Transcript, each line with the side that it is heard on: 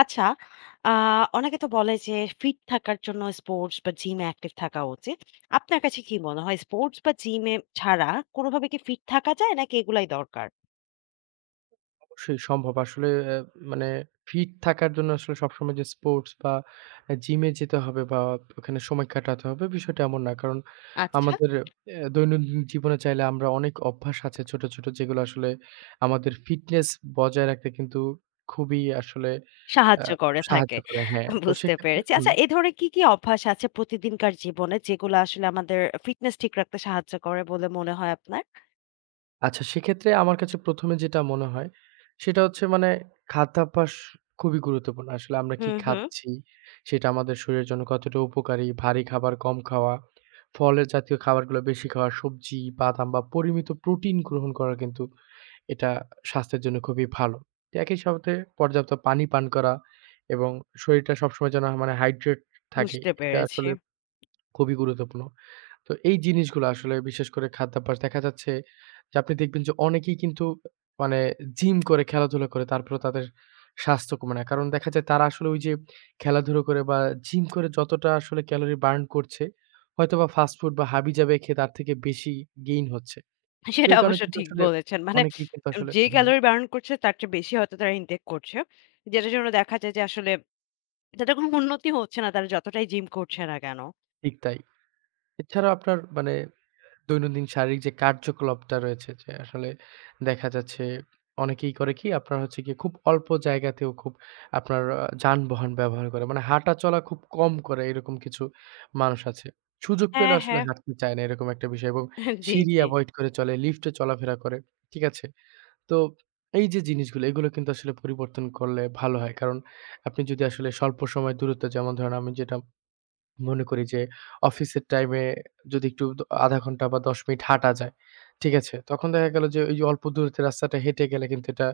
left: আচ্ছা, আ অনেকে তো বলে যে ফিট থাকার জন্য স্পোর্টস বা জিমে অ্যাক্টিভ থাকা উচিত। আপনার কাছে কি মনে হয় স্পোর্টস বা জিমে ছাড়া কোনোভাবে কি ফিট থাকা যায় নাকি এগুলাই দরকার?
right: অবশ্যই সম্ভব। আসলে মানে ফিট থাকার জন্য আসলে সবসময় যে স্পোর্টস বা জিমে যেতে হবে বা ওখানে সময় কাটাতে হবে, বিষয়টা এমন না। কারণ
left: আচ্ছা।
right: আমাদের দৈনন্দিন জীবনে চাইলে আমরা অনেক অভ্যাস আছে ছোট, ছোট যেগুলো আসলে আমাদের ফিটনেস বজায় রাখতে কিন্তু খুবই আসলে অ্যা
left: সাহায্য করে থাকে।
right: সাহায্য করে। হ্যাঁ, তো
left: বুঝতে
right: সেক্ষেত্রে
left: পেরেছি।
right: হুম।
left: আচ্ছা এ ধরনের কি, কি অভ্যাস আছে প্রতিদিনকার জীবনে যেগুলো আসলে আমাদের ফিটনেস ঠিক রাখতে সাহায্য করে বলে মনে হয় আপনার?
right: আচ্ছা, সেক্ষেত্রে আমার কাছে ১ম এ যেটা মনে হয়, সেটা হচ্ছে মানে খাদ্যাভ্যাস খুবই গুরুত্বপূর্ণ। আসলে আমরা কি
left: হুম, হুম।
right: খাচ্ছি, সেটা আমাদের শরীরের জন্য কতটা উপকারী, ভারী খাবার কম খাওয়া, ফলের জাতীয় খাবারগুলো বেশি খাওয়া, সবজি, বাদাম বা পরিমিত প্রোটিন গ্রহণ করা কিন্তু এটা স্বাস্থ্যের জন্য খুবই ভালো। একই সাথে পর্যাপ্ত পানি পান করা এবং শরীরটা সবসময় যেন মানে হাইড্রেট থাকে,
left: বুঝতে
right: এটা
left: পেরেছি।
right: আসলে খুবই গুরুত্বপূর্ণ। তো এই জিনিসগুলো আসলে বিশেষ করে খাদ্যাভ্যাস দেখা যাচ্ছে যে আপনি দেখবেন যে অনেকেই কিন্তু মানে জিম করে, খেলাধুলা করে তারপরেও তাদের স্বাস্থ্য কমে না। কারণ দেখা যায় তারা আসলে ওই যে খেলাধুলা করে বা জিম করে যতটা আসলে ক্যালোরি বার্ন করছে, হয়তোবা ফাস্ট ফুড বা হাবিজাবি খেয়ে তার থেকে বেশি গেইন হচ্ছে। তো
left: সেটা
right: এই কারণে
left: অবশ্য
right: কিন্তু
left: ঠিক
right: আসলে
left: বলেছেন। মানে
right: অনেকেই কিন্তু আসলে
left: যে
right: হুম,
left: ক্যালোরি বার্ন করছে তার চেয়ে বেশি হয়তো তারা ইনটেক করছে। যেটার জন্য দেখা যায় যে আসলে এটাতে কোনো উন্নতি হচ্ছে না তারা যতটাই জিম করছে না কেন।
right: ঠিক তাই। এছাড়াও আপনার মানে দৈনন্দিন শারীরিক যে কার্যকলাপটা রয়েছে যে আসলে দেখা যাচ্ছে অনেকেই করে কি আপনার হচ্ছে গিয়ে খুব অল্প জায়গাতেও খুব আপনার যানবাহন ব্যবহার করে। মানে হাঁটা চলা খুব কম করে এরকম কিছু মানুষ আছে। সুযোগ পেলে
left: হ্যাঁ, হ্যাঁ।
right: আসলে হাঁটতে চায় না এরকম একটা বিষয় এবং
left: জি,
right: সিঁড়ি
left: জি।
right: এভয়েড করে চলে, লিফটে চলাফেরা করে। ঠিক আছে? তো এই যে জিনিসগুলো এগুলো কিন্তু আসলে পরিবর্তন করলে ভালো হয়। কারণ আপনি যদি আসলে স্বল্প সময় দূরত্ব যেমন ধরেন আমি যেটা মনে করি যে অফিসের টাইমে যদি একটু ০.৫ ঘন্টা বা ১০ মিনিট হাঁটা যায়, ঠিক আছে? তখন দেখা গেল যে ওই যে অল্প দূরত্বের রাস্তাটা হেঁটে গেলে কিন্তু এটা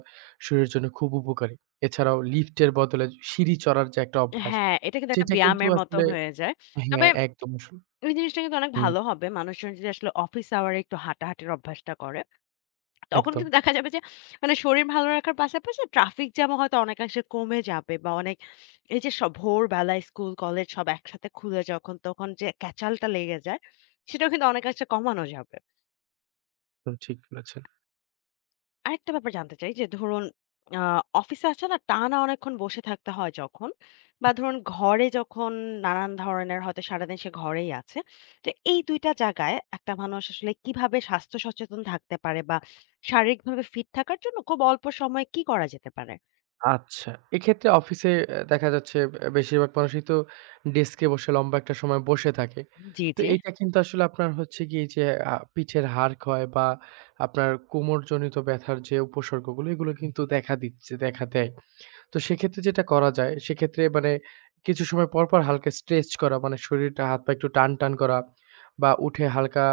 right: শরীরের জন্য খুব উপকারী। এছাড়াও লিফটের বদলে সিঁড়ি চড়ার যে একটা অভ্যাস,
left: হ্যাঁ, এটা কিন্তু একটা
right: সেটা কিন্তু
left: ব্যায়ামের মতো
right: আসলে
left: হয়ে যায়। তবে
right: হ্যাঁ, একদম আসলে
left: এই জিনিসটা কিন্তু অনেক
right: হুম,
left: ভালো হবে। মানুষজন যদি আসলে অফিস আওয়ারে একটু হাঁটাহাঁটির অভ্যাসটা করে, তখন
right: একদম,
left: কিন্তু দেখা যাবে যে মানে শরীর ভালো রাখার পাশাপাশি ট্রাফিক জ্যামও হয়তো অনেকাংশে কমে যাবে বা অনেক এই যে সব ভোরবেলায় স্কুল, কলেজ সব একসাথে খুলে যখন তখন যে ক্যাচালটা লেগে যায়, সেটাও কিন্তু অনেকাংশে কমানো যাবে।
right: একদম ঠিক বলেছেন।
left: আরেকটা ব্যাপার জানতে চাই যে ধরুন আ অফিসে আছে না টানা অনেকক্ষণ বসে থাকতে হয় যখন বা ধরুন ঘরে যখন নানান ধরনের হয়তো সারাদিন সে ঘরেই আছে। তো এই ২ টা জায়গায় একটা মানুষ আসলে কিভাবে স্বাস্থ্য সচেতন থাকতে পারে বা শারীরিকভাবে ফিট থাকার জন্য খুব অল্প সময়ে কি করা যেতে পারে?
right: আচ্ছা। এক্ষেত্রে অফিসে দেখা যাচ্ছে বেশিরভাগ মানুষই তো ডেস্কে বসে লম্বা একটা সময় বসে থাকে।
left: জি,
right: তো
left: জি।
right: এইটা কিন্তু আসলে আপনার হচ্ছে গিয়ে যে পিঠের হাড় ক্ষয় বা আপনার কোমরজনিত ব্যথার যে উপসর্গগুলো এগুলো কিন্তু দেখা দেয়। তো সেক্ষেত্রে যেটা করা যায় সেক্ষেত্রে মানে কিছু সময় পর, পর হালকা স্ট্রেচ করা মানে শরীরটা হাত পা একটু টান-টান করা বা উঠে হালকা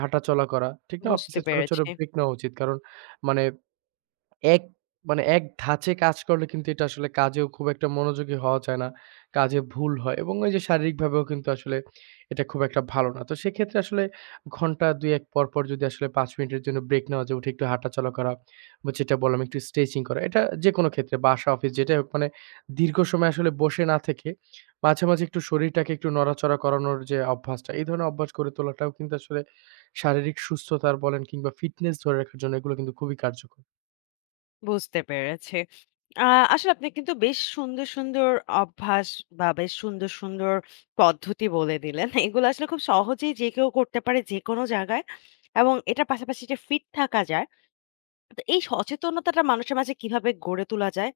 right: হাঁটাচলা করা। ঠিক না?
left: বুঝতে
right: অফিসে ছোট, ছোট
left: পেরেছি।
right: ব্রেক নেওয়া উচিত। কারণ মানে এক এক ধাঁচে কাজ করলে কিন্তু এটা আসলে কাজেও খুব একটা মনোযোগী হওয়া যায় না। কাজে ভুল হয় এবং ওই যে শারীরিকভাবেও কিন্তু আসলে এটা খুব একটা ভালো না। তো সেক্ষেত্রে আসলে ঘন্টা ২-১ পর, পর যদি আসলে ৫ মিনিটের জন্য ব্রেক নেওয়া যায়, উঠে একটু হাঁটাচলা করা বা যেটা বললাম একটু স্ট্রেচিং করা। এটা যেকোনো ক্ষেত্রে বাসা, অফিস যেটাই হোক মানে দীর্ঘ সময় আসলে বসে না থেকে মাঝে, মাঝে একটু শরীরটাকে একটু নড়াচড়া করানোর যে অভ্যাসটা, এই ধরনের অভ্যাস গড়ে তোলাটাও কিন্তু আসলে শারীরিক সুস্থতার বলেন কিংবা ফিটনেস ধরে রাখার জন্য এগুলো কিন্তু খুবই কার্যকর।
left: বুঝতে পেরেছি। আ আসলে আপনি কিন্তু বেশ সুন্দর, সুন্দর অভ্যাস বা বেশ সুন্দর, সুন্দর পদ্ধতি বলে দিলেন। এগুলো আসলে খুব সহজেই যে কেউ করতে পারে যেকোনো জায়গায় এবং এটার পাশাপাশি যে ফিট থাকা যায়, তো এই সচেতনতাটা মানুষের মাঝে কিভাবে গড়ে তোলা যায়?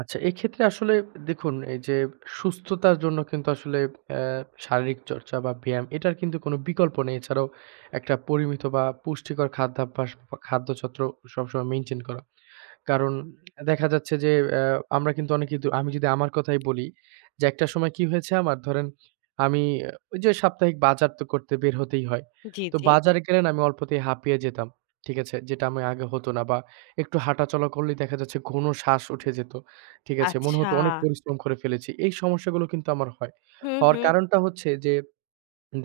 right: আচ্ছা, এক্ষেত্রে আসলে দেখুন এই যে সুস্থতার জন্য কিন্তু আসলে অ্যা শারীরিক চর্চা বা ব্যায়াম এটার কিন্তু কোনো বিকল্প নেই। এছাড়াও একটা পরিমিত বা পুষ্টিকর খাদ্যাভ্যাস বা খাদ্যছত্র সবসময় মেইনটেইন করা। কারণ দেখা যাচ্ছে যে আমরা কিন্তু অনেক কিন্তু আমি যদি আমার কথাই বলি যে একটা সময় কি হয়েছে আমার ধরেন আমি ওই যে সাপ্তাহিক বাজার তো করতে বের হতেই হয়।
left: জি,
right: তো
left: জি।
right: বাজারে গেলে না আমি অল্পতেই হাঁপিয়ে যেতাম। ঠিক আছে? যেটা আমি আগে হতো না বা একটু হাঁটাচলা করলেই দেখা যাচ্ছে ঘন শ্বাস উঠে যেত। ঠিক আছে? মনে
left: আচ্ছা।
right: হতো অনেক পরিশ্রম করে ফেলেছি। এই সমস্যাগুলো কিন্তু আমার হয়।
left: হুম,
right: হওয়ার
left: হুম।
right: কারণটা হচ্ছে যে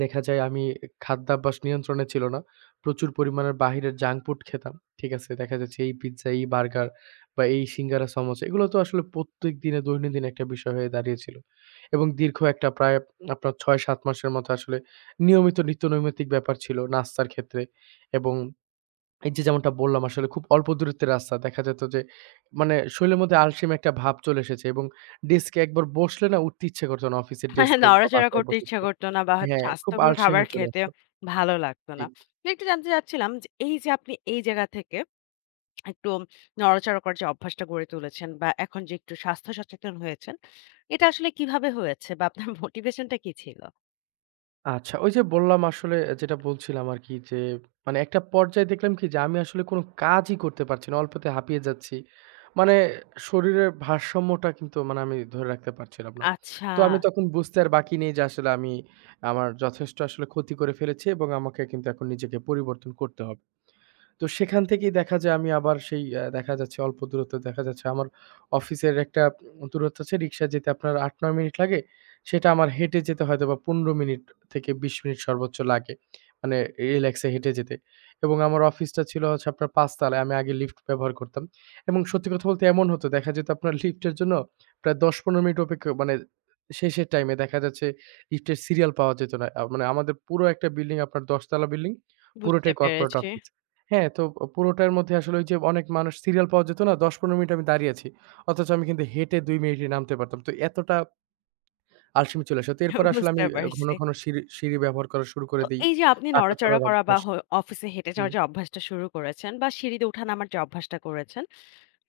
right: দেখা যায় আমি খাদ্যাভ্যাস নিয়ন্ত্রণে ছিল না। প্রচুর পরিমাণে বাহিরের জাঙ্ক ফুড খেতাম। ঠিক আছে? দেখা যাচ্ছে এই পিজ্জা, এই বার্গার বা এই সিঙ্গারা, সমোসা এগুলো তো আসলে প্রত্যেক দিনে দৈনন্দিন একটা বিষয় হয়ে দাঁড়িয়েছিল। এবং দীর্ঘ একটা প্রায় আপনার ৬-৭ মাসের মতো আসলে নিয়মিত নিত্যনৈমিত্তিক ব্যাপার ছিল নাস্তার ক্ষেত্রে। এবং এই যে যেমনটা বললাম আসলে খুব অল্প দূরত্বের রাস্তা। দেখা যেত যে মানে শরীরের মধ্যে আলসেমি একটা ভাব চলে এসেছে এবং ডেস্কে একবার বসলে না উঠতে ইচ্ছে করত না। অফিসের
left: মানে
right: ডেস্ক হোক বা
left: নড়াচড়া
right: বাসায়
left: করতে
right: বসে
left: ইচ্ছা
right: থাকলে।
left: করত না বা হয়তো
right: হ্যাঁ, খুব
left: স্বাস্থ্যকর খাবার
right: আলসেমি চলে
left: খেতে
right: আসতো।
left: ভালো লাগতো না।
right: ঠিক।
left: তো একটু জানতে চাচ্ছিলাম যে এই যে আপনি এই জায়গা থেকে একটু নড়াচড়া করার যে অভ্যাসটা গড়ে তুলেছেন বা এখন যে একটু স্বাস্থ্য সচেতন হয়েছেন, এটা আসলে কিভাবে হয়েছে বা আপনার মোটিভেশনটা কি ছিল?
right: আচ্ছা ওই যে বললাম আসলে যেটা বলছিলাম আরকি যে, মানে একটা পর্যায়ে দেখলাম কি যে আমি আসলে কোন কাজই করতে পারছি না। অল্পতে হাঁপিয়ে যাচ্ছি। মানে শরীরের ভারসাম্যটা কিন্তু মানে আমি ধরে রাখতে পারছিলাম না।
left: আচ্ছা,
right: তো আমি তখন বুঝতে আর বাকি নেই যে আসলে আমি আমার যথেষ্ট আসলে ক্ষতি করে ফেলেছি এবং আমাকে কিন্তু এখন নিজেকে পরিবর্তন করতে হবে। তো সেখান থেকেই দেখা যায় আমি আবার সেই দেখা যাচ্ছে অল্প দূরত্ব দেখা যাচ্ছে আমার অফিসের একটা দূরত্ব আছে রিক্সায় যেতে আপনার ৮-৯ মিনিট লাগে। সেটা আমার হেঁটে যেতে হয়তোবা ১৫ মিনিট থেকে ২০ মিনিট সর্বোচ্চ লাগে। মানে রিল্যাক্সে হেঁটে যেতে। এবং আমার অফিসটা ছিল হচ্ছে আপনার ৫ তলায়। আমি আগে লিফট ব্যবহার করতাম। এবং সত্যি কথা বলতে এমন হতো দেখা যেত আপনার লিফটের জন্য প্রায় ১০-১৫ মিনিট অপেক্ষা মানে শেষের টাইমে দেখা যাচ্ছে লিফটের সিরিয়াল পাওয়া যেত না। মানে আমাদের পুরো একটা বিল্ডিং আপনার ১০ তলা বিল্ডিং
left: বুঝতে
right: পুরোটাই কর্পোরেট
left: পেরেছি।
right: অফিস। হ্যাঁ, তো পুরোটার মধ্যে আসলে ওই যে অনেক মানুষ সিরিয়াল পাওয়া যেত না? ১০-১৫ মিনিট আমি দাঁড়িয়ে আছি। অথচ আমি কিন্তু হেঁটে ২ মিনিটে নামতে পারতাম। তো এতটা আলসেমি চলে আসে। তো এরপরে আসলে
left: বুঝতে
right: আমি ঘন,
left: পারছি।
right: ঘন সিঁড়ি সিঁড়ি ব্যবহার করা শুরু করে
left: তো
right: দেই।
left: এই যে আপনি
right: হাঁটা
left: নড়াচড়া
right: চলার
left: করা বা
right: অভ্যাস
left: অফিসে হেঁটে
right: হুম।
left: যাওয়ার যে অভ্যাসটা শুরু করেছেন বা সিঁড়িতে ওঠা-নামার যে অভ্যাসটা করেছেন,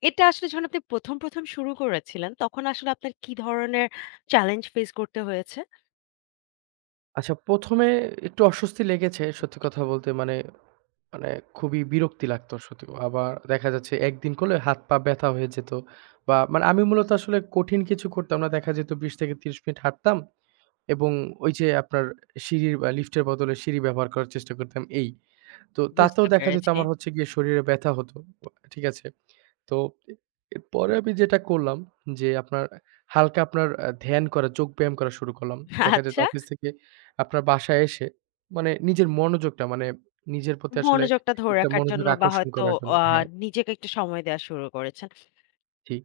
left: এটা আসলে যখন আপনি ১ম, ১ম শুরু করেছিলেন তখন আসলে আপনার কি ধরনের চ্যালেঞ্জ ফেস করতে হয়েছে?
right: আচ্ছা ১ম এ একটু অস্বস্তি লেগেছে সত্যি কথা বলতে মানে, মানে খুবই বিরক্তি লাগতো সত্যি। আবার দেখা যাচ্ছে একদিন করলে হাত-পা ব্যথা হয়ে যেত বা মানে আমি মূলত আসলে কঠিন কিছু করতাম না। দেখা যেত ২০ থেকে ৩০ মিনিট হাঁটতাম। এবং ওই যে আপনার সিঁড়ির বা লিফটের বদলে সিঁড়ি ব্যবহার করার চেষ্টা করতাম এই। তো
left: বুঝতে
right: তাতেও দেখা যেত
left: পেরেছি।
right: আমার হচ্ছে গিয়ে শরীরে ব্যথা হতো। ও ঠিক আছে? তো এ এরপরে আমি যেটা করলাম যে আপনার হালকা আপনার ধ্যান করা, যোগ ব্যায়াম করা শুরু করলাম। দেখা যেত
left: আচ্ছা।
right: অফিস থেকে আপনার বাসায় এসে মানে নিজের মনোযোগটা মানে নিজের প্রতি আসলে
left: মনোযোগটা ধরে
right: একটা
left: রাখার
right: মনোযোগ
left: জন্য বা
right: আকর্ষণ
left: হয়তো
right: করার জন্য
left: আ
right: হ্যাঁ,
left: নিজেকে একটু সময় দেয়া শুরু করেছেন।
right: ঠিক।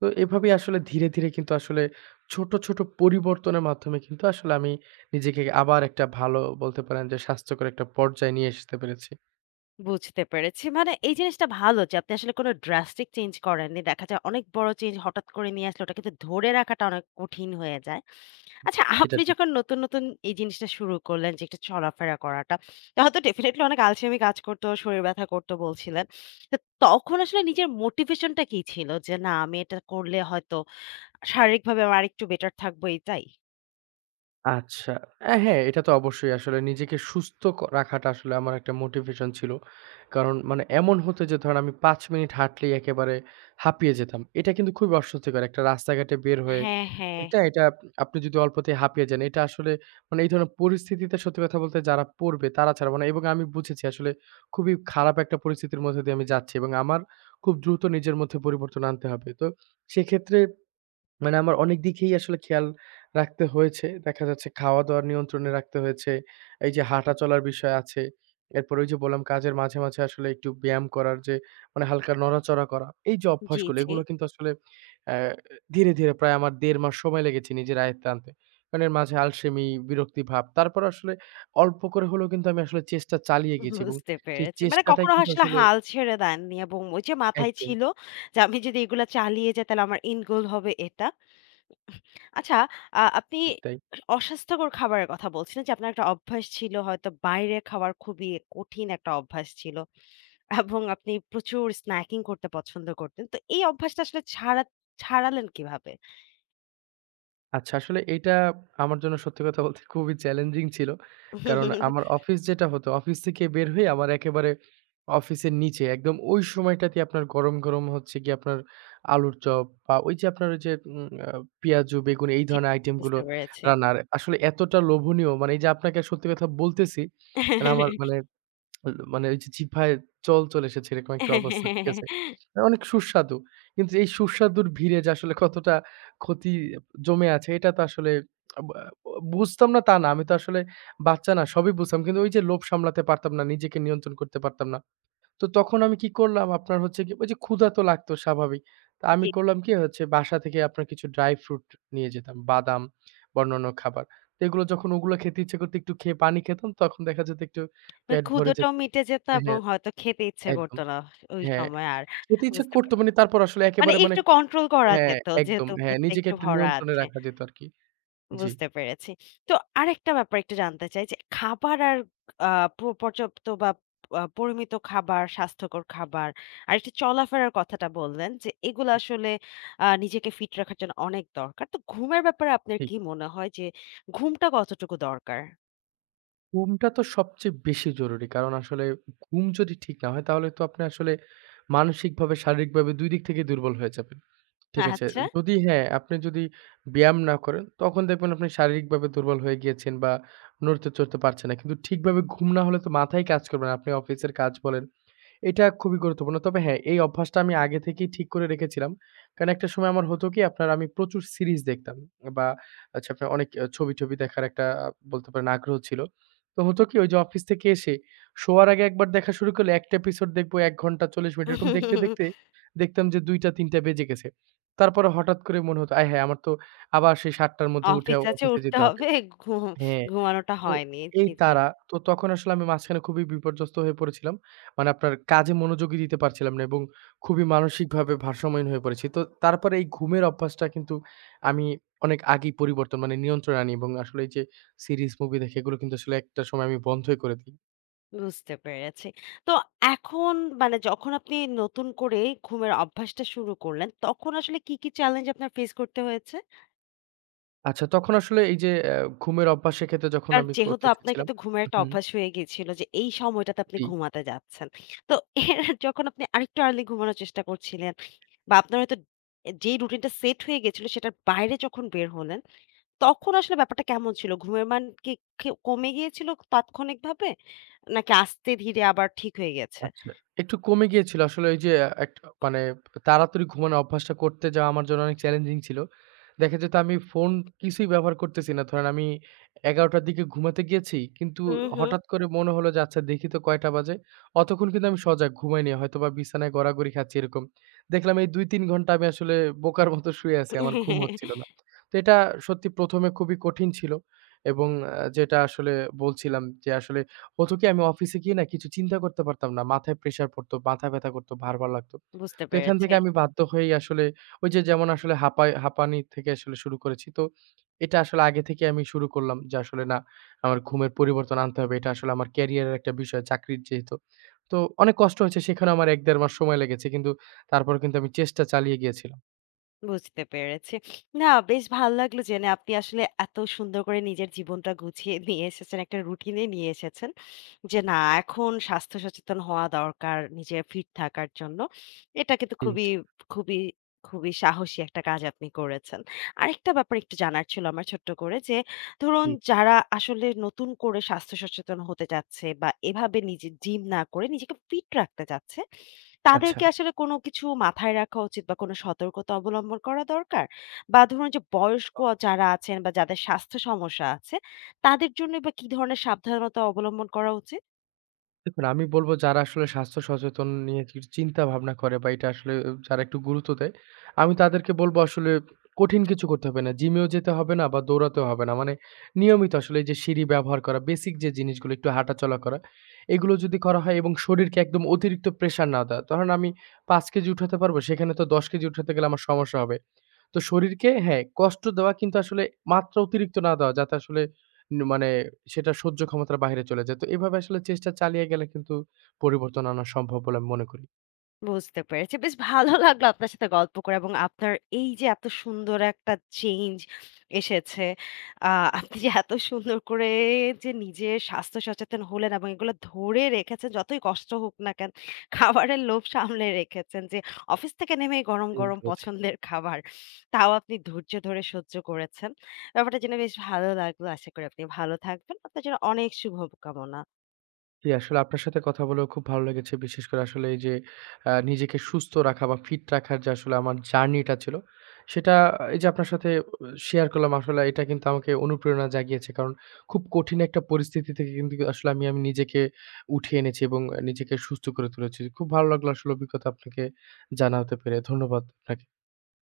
right: তো এভাবেই আসলে ধীরে, ধীরে কিন্তু আসলে ছোট, ছোট পরিবর্তনের মাধ্যমে কিন্তু আসলে আমি নিজেকে আবার একটা ভালো বলতে পারেন যে স্বাস্থ্যকর একটা পর্যায়ে নিয়ে আসতে পেরেছি।
left: বুঝতে পেরেছি। মানে এই জিনিসটা ভালো যে আপনি আসলে কোনো drastic চেঞ্জ করেননি। দেখা যায় অনেক বড় চেঞ্জ হঠাৎ করে নিয়ে আসলে ওটা কিন্তু ধরে রাখাটা অনেক কঠিন হয়ে যায়। আচ্ছা
right: সেটা
left: আপনি
right: ঠিক।
left: যখন নতুন, নতুন এই জিনিসটা শুরু করলেন যে একটু চলাফেরা করাটা, হয়তো ডেফিনিটলি অনেক আলসেমি কাজ করতো, শরীর ব্যথা করতো বলছিলেন। তো তখন আসলে নিজের মোটিভেশন টা কি ছিল? যে না আমি এটা করলে হয়তো শারীরিকভাবে আমার আরেকটু বেটার থাকবো এটাই?
right: আচ্ছা। হ্যাঁ, এটা তো অবশ্যই আসলে নিজেকে সুস্থ রাখাটা আসলে আমার একটা মোটিভেশন ছিল। কারণ মানে এমন হতো যে ধরেন আমি ৫ মিনিট হাঁটলেই একেবারে হাঁপিয়ে যেতাম। এটা কিন্তু খুবই অস্বস্তিকর। একটা রাস্তাঘাটে বের হয়ে,
left: হ্যাঁ, হ্যাঁ।
right: ঠিক না? এটা আপনি যদি অল্পতেই হাঁপিয়ে যান, এটা আসলে মানে এই ধরনের পরিস্থিতিতে সত্যি কথা বলতে যারা পড়বে তারা ছাড়া মানে এবং আমি বুঝেছি আসলে খুবই খারাপ একটা পরিস্থিতির মধ্যে দিয়ে আমি যাচ্ছি এবং আমার খুব দ্রুত নিজের মধ্যে পরিবর্তন আনতে হবে। তো সেক্ষেত্রে মানে আমার অনেক দিকেই আসলে খেয়াল রাখতে হয়েছে। দেখা যাচ্ছে খাওয়া-দাওয়ার নিয়ন্ত্রণে রাখতে হয়েছে। এই যে হাঁটা চলার বিষয় আছে। এরপরে ওই যে বললাম কাজের মাঝে, মাঝে আসলে একটু ব্যায়াম করার যে মানে হালকা নড়াচড়া করা। এই যে
left: জি,
right: অভ্যাসগুলো
left: জি।
right: এগুলো কিন্তু আসলে অ্যা ধীরে, ধীরে প্রায় আমার ১.৫ মাস সময় লেগেছে নিজের আয়ত্তে আনতে। কারণ এর মাঝে আলসেমি, বিরক্তি ভাব। তারপর আসলে অল্প করে হলেও কিন্তু আমি আসলে চেষ্টা চালিয়ে গেছি এবং
left: বুঝতে
right: সেই
left: পেরেছি। মানে
right: চেষ্টাটাই
left: কখনো
right: কিন্তু
left: আসলে
right: আসলে
left: হাল ছেড়ে দেননি এবং ওই যে মাথায়
right: একদম
left: ছিল যে আমি যদি এগুলা চালিয়ে যাই তাহলে আমার এন্ড গোল হবে এটা। আচ্ছা আপনি
right: ঠিক তাই।
left: অস্বাস্থ্যকর খাবারের কথা বলছিলেন যে আপনার একটা অভ্যাস ছিল হয়তো বাইরে খাওয়ার খুবই কঠিন একটা অভ্যাস ছিল এবং আপনি প্রচুর স্ন্যাকিং করতে পছন্দ করতেন। তো এই অভ্যাসটা আসলে ছাড়া ছাড়ালেন কিভাবে?
right: আচ্ছা, আসলে এইটা আমার জন্য সত্যি কথা বলতে খুবই চ্যালেঞ্জিং ছিল। কারণ আমার অফিস যেটা হতো, অফিস থেকে বের হয়ে আমার একেবারে অফিসের নিচে একদম ওই সময়টাতে আপনার গরম, গরম হচ্ছে গিয়ে আপনার আলুর চপ বা ওই যে আপনার ওই যে উম আ পেঁয়াজু, বেগুন এই
left: জি,
right: ধরনের আইটেমগুলো
left: বুঝতে পেরেছি।
right: রান্নার আসলে এতটা লোভনীয় মানে এই যে আপনাকে সত্যি কথা বলতেছি, মানে আমার মানে আ মানে ওই যে জিহ্বায় জল চলে এসেছে এরকম একটা অবস্থা। ঠিক আছে? মানে অনেক সুস্বাদু। কিন্তু এই সুস্বাদুর ভিড়ে যে আসলে কতটা ক্ষতি জমে আছে এটা তো আসলে বা বুঝতাম না তা না। আমি তো আসলে বাচ্চা না সবই বুঝতাম। কিন্তু ওই যে লোভ সামলাতে পারতাম না, নিজেকে নিয়ন্ত্রণ করতে পারতাম না। তো তখন আমি কি করলাম, আপনার হচ্ছে গিয়ে ওই যে ক্ষুধা তো লাগতো স্বাভাবিক। তো আমি করলাম কি হচ্ছে বাসা থেকে আপনার কিছু ড্রাই ফ্রুট নিয়ে যেতাম। বাদাম বা অন্যান্য খাবার। তো এগুলো যখন ওগুলো খেতে ইচ্ছে করতো একটু খেয়ে পানি খেতাম তখন দেখা যেত একটু
left: ওই
right: পেট ভরে যেত।
left: ক্ষুধাটাও মিটে যেত এবং
right: হ্যাঁ,
left: হয়তো খেতে ইচ্ছে করত
right: একদম।
left: না ওই
right: হ্যাঁ,
left: সময় আর।
right: খেতে ইচ্ছে
left: বুঝতে
right: করত
left: পারছি।
right: মানে তারপর আসলে
left: মানে
right: একেবারে মানে
left: একটু কন্ট্রোল করা
right: হ্যাঁ,
left: যেত
right: একদম।
left: যেহেতু
right: হ্যাঁ,
left: পেটটা
right: নিজেকে
left: একটু
right: একটু
left: ভরা
right: নিয়ন্ত্রণে
left: আছে।
right: রাখা যেত আরকি। জি,
left: বুঝতে পেরেছি। তো আরেকটা ব্যাপার একটু জানতে চাই যে খাবার আর আ প পর্যাপ্ত বা পরিমিত খাবার, স্বাস্থ্যকর খাবার আর একটু চলাফেরার কথাটা বললেন যে এগুলো আসলে নিজেকে ফিট রাখার জন্য অনেক দরকার। তো ঘুমের ব্যাপারে আপনার
right: ঠিক।
left: কি মনে হয় যে ঘুমটা কতটুকু দরকার?
right: ঘুমটা তো সবচেয়ে বেশি জরুরি। কারণ আসলে ঘুম যদি ঠিক না হয় তাহলে তো আপনি আসলে মানসিকভাবে, শারীরিকভাবে ২ দিক থেকেই দুর্বল হয়ে যাবেন। ঠিক আছে। যদি হ্যাঁ, আপনি যদি ব্যায়াম না করেন, তখন দেখবেন আপনি শারীরিকভাবে দুর্বল হয়ে গিয়েছেন বা নড়তে চড়তে পারছেন না। কিন্তু ঠিকভাবে ঘুম না হলে তো মাথাই কাজ করবে না। আপনি অফিসের কাজ বলেন এটা খুবই গুরুত্বপূর্ণ। তবে হ্যাঁ, এই অভ্যাসটা আমি আগে থেকেই ঠিক করে রেখেছিলাম। কারণ একটা সময় আমার হতো কি আপনার আমি প্রচুর সিরিজ দেখতাম বা হচ্ছে আপনার অনেক ছবি-টবি দেখার একটা বলতে পারেন আগ্রহ ছিল। তো হতো কি ওই যে অফিস থেকে এসে শোয়ার আগে একবার দেখা শুরু করলে একটা এপিসোড দেখব ১ ঘন্টা ৪০ মিনিট এরকম দেখতে, দেখতে
left: আচ্ছা।
right: দেখতাম যে ২টা-৩টা বেজে গেছে। তারপরে হঠাৎ করে মনে হতো, "আয় হায়! আমার তো আবার সেই ৭ টার মধ্যে উঠে
left: অফিস আছে
right: অফিসে
left: উঠতে
right: যেতে হবে।"
left: হবে। ঘু
right: হ্যাঁ।
left: ঘুমানোটা
right: তো
left: হয়নি।
right: এই
left: জি, জি।
right: তাড়া, তো তখন আসলে আমি মাঝখানে খুবই বিপর্যস্ত হয়ে পড়েছিলাম। মানে আপনার কাজে মনোযোগই দিতে পারছিলাম না এবং খুবই মানসিকভাবে ভারসাম্যহীন হয়ে পড়েছি। তো তারপরে এই ঘুমের অভ্যাসটা কিন্তু আমি অনেক আগেই পরিবর্তন মানে নিয়ন্ত্রণে আনি এবং আসলে এই যে সিরিজ, মুভি দেখে এগুলো কিন্তু আসলে একটা সময় আমি বন্ধই করে দিই।
left: বুঝতে পেরেছি। তো এখন মানে যখন আপনি নতুন করে ঘুমের অভ্যাসটা শুরু করলেন, তখন আসলে কি, কি চ্যালেঞ্জ আপনার ফেস করতে হয়েছে?
right: আচ্ছা তখন আসলে এই যে ঘুমের অভ্যাসের ক্ষেত্রে যখন
left: কারণ
right: আমি
left: যেহেতু
right: করতে
left: আপনার
right: চেয়েছিলাম
left: কিন্তু ঘুমের একটা
right: হুম,
left: অভ্যাস হয়ে গিয়েছিল যে এই সময়টাতে আপনি
right: জি।
left: ঘুমাতে যাচ্ছেন। তো এর যখন আপনি আরেকটু আর্লি ঘুমানোর চেষ্টা করছিলেন বা আপনার হয়তো যেই রুটিনটা সেট হয়ে গিয়েছিল সেটার বাইরে যখন বের হলেন, তখন আসলে ব্যাপারটা কেমন ছিল? ঘুমের মান কি কমে গিয়েছিল তাৎক্ষণিকভাবে? নাকি আস্তে ধীরে আবার ঠিক হয়ে গেছে?
right: আচ্ছা, একটু কমে গিয়েছিল। আসলে ওই যে একটা মানে তাড়াতাড়ি ঘুমানোর অভ্যাসটা করতে যাওয়া আমার জন্য অনেক চ্যালেঞ্জিং ছিল। দেখা যেত আমি ফোন কিছুই ব্যবহার করতেছি না। ধরেন আমি ১১ টার দিকে ঘুমাতে গিয়েছি। কিন্তু
left: হুম, হুম।
right: হঠাৎ করে মনে হলো যে আচ্ছা দেখি তো কয়টা বাজে। অতক্ষণ কিন্তু আমি সজাগ ঘুমাইনি। হয়তোবা বিছানায় গড়াগড়ি খাচ্ছি এরকম। দেখলাম এই ২-৩ ঘন্টা আমি আসলে বোকার মতো শুয়ে আছি। আমার ঘুম হচ্ছিল না। তো এটা সত্যি ১ম এ খুবই কঠিন ছিল এবং যেটা আসলে বলছিলাম যে আসলে হতো কি আমি অফিসে গিয়ে না কিছু চিন্তা করতে পারতাম না। মাথায় প্রেশার পড়তো, মাথা ব্যথা করতো, ভারবার লাগতো।
left: বুঝতে
right: তো এখান
left: পেরেছি।
right: থেকে আমি বাধ্য হয়েই আসলে ওই যে যেমন আসলে হাঁপায় হাঁপানি থেকে আসলে শুরু করেছি। তো এটা আসলে আগে থেকে আমি শুরু করলাম যে আসলে না আমার ঘুমের পরিবর্তন আনতে হবে। এটা আসলে আমার ক্যারিয়ারের একটা বিষয় চাকরির যেহেতু। তো অনেক কষ্ট হয়েছে সেখানে আমার ১-১.৫ মাস সময় লেগেছে। কিন্তু তারপর কিন্তু আমি চেষ্টা চালিয়ে গিয়েছিলাম।
left: বুঝতে পেরেছি। না বেশ ভাল লাগলো জেনে আপনি আসলে এত সুন্দর করে নিজের জীবনটা গুছিয়ে নিয়ে এসেছেন, একটা রুটিনে নিয়ে এসেছেন। যে না এখন স্বাস্থ্য সচেতন হওয়া দরকার নিজে ফিট থাকার জন্য। এটা কিন্তু
right: জি,
left: খুবই,
right: জি,
left: খুবই, খুবই সাহসী একটা কাজ আপনি করেছেন। আরেকটা ব্যাপার একটু জানার ছিল আমার ছোট্ট করে যে, ধরুন
right: জি।
left: যারা আসলে নতুন করে স্বাস্থ্য সচেতন হতে চাচ্ছে বা এভাবে নিজে জিম না করে নিজেকে ফিট রাখতে চাচ্ছে তাদের
right: আচ্ছা।
left: কি আসলে কোনো কিছু মাথায় রাখা উচিত বা কোনো সতর্কতা অবলম্বন করা দরকার? বা ধরুন যে বয়স্ক যারা আছেন বা যাদের স্বাস্থ্য সমস্যা আছে, তাদের জন্য বা কি ধরনের সাবধানতা অবলম্বন করা উচিত?
right: দেখুন, আমি বলব যারা আসলে স্বাস্থ্য সচেতন নিয়ে চিন্তা ভাবনা করে বা এটা আসলে যারা একটু গুরুত্ব দেয়, আমি তাদেরকে বলব আসলে কঠিন কিছু করতে হবে না। জিমেও যেতে হবে না বা দৌড়াতেও হবে না। মানে নিয়মিত আসলে এই যে সিঁড়ি ব্যবহার করা, বেসিক যে জিনিসগুলো একটু হাঁটাচলা করা, এগুলো যদি করা হয় এবং শরীরকে একদম অতিরিক্ত প্রেশার না দেওয়া। ধরেন আমি ৫ কেজি উঠাতে পারব, সেখানে তো ১০ কেজি উঠাতে গেলে আমার সমস্যা হবে। তো শরীরকে হ্যাঁ, কষ্ট দেওয়া কিন্তু আসলে মাত্রা অতিরিক্ত না দেওয়া যাতে আসলে মানে সেটা সহ্য ক্ষমতার বাহিরে চলে যায়। তো এভাবে আসলে চেষ্টা চালিয়ে গেলে কিন্তু পরিবর্তন আনা সম্ভব বলে আমি মনে করি।
left: বুঝতে পেরেছি। বেশ ভালো লাগলো আপনার সাথে গল্প করে এবং আপনার এই যে এত সুন্দর একটা চেঞ্জ এসেছে। আ আপনি যে এত সুন্দর করে যে নিজের স্বাস্থ্য সচেতন হলেন এবং এগুলো ধরে রেখেছেন যতই কষ্ট হোক না কেন, খাবারের লোভ সামলে রেখেছেন যে অফিস থেকে নেমেই গরম,
right: ঠিক
left: গরম
right: বলেছেন।
left: পছন্দের খাবার। তাও আপনি ধৈর্য ধরে সহ্য করেছেন। ব্যাপারটা জেনে বেশ ভালো লাগলো। আশা করি আপনি ভালো থাকবেন। আপনার জন্য অনেক শুভকামনা।
right: জি, আসলে আপনার সাথে কথা বলেও খুব ভালো লেগেছে। বিশেষ করে আসলে এই যে নিজেকে সুস্থ রাখা বা ফিট রাখার যে আসলে আমার জার্নিটা ছিল, সেটা এই যে আপনার সাথে শেয়ার করলাম আসলে এটা কিন্তু আমাকে অনুপ্রেরণা জাগিয়েছে। কারণ খুব কঠিন একটা পরিস্থিতি থেকে কিন্তু আসলে আমি নিজেকে উঠিয়ে এনেছি এবং নিজেকে সুস্থ করে তুলেছি। খুব ভালো লাগলো আসলে অভিজ্ঞতা আপনাকে জানাতে পেরে। ধন্যবাদ আপনাকে।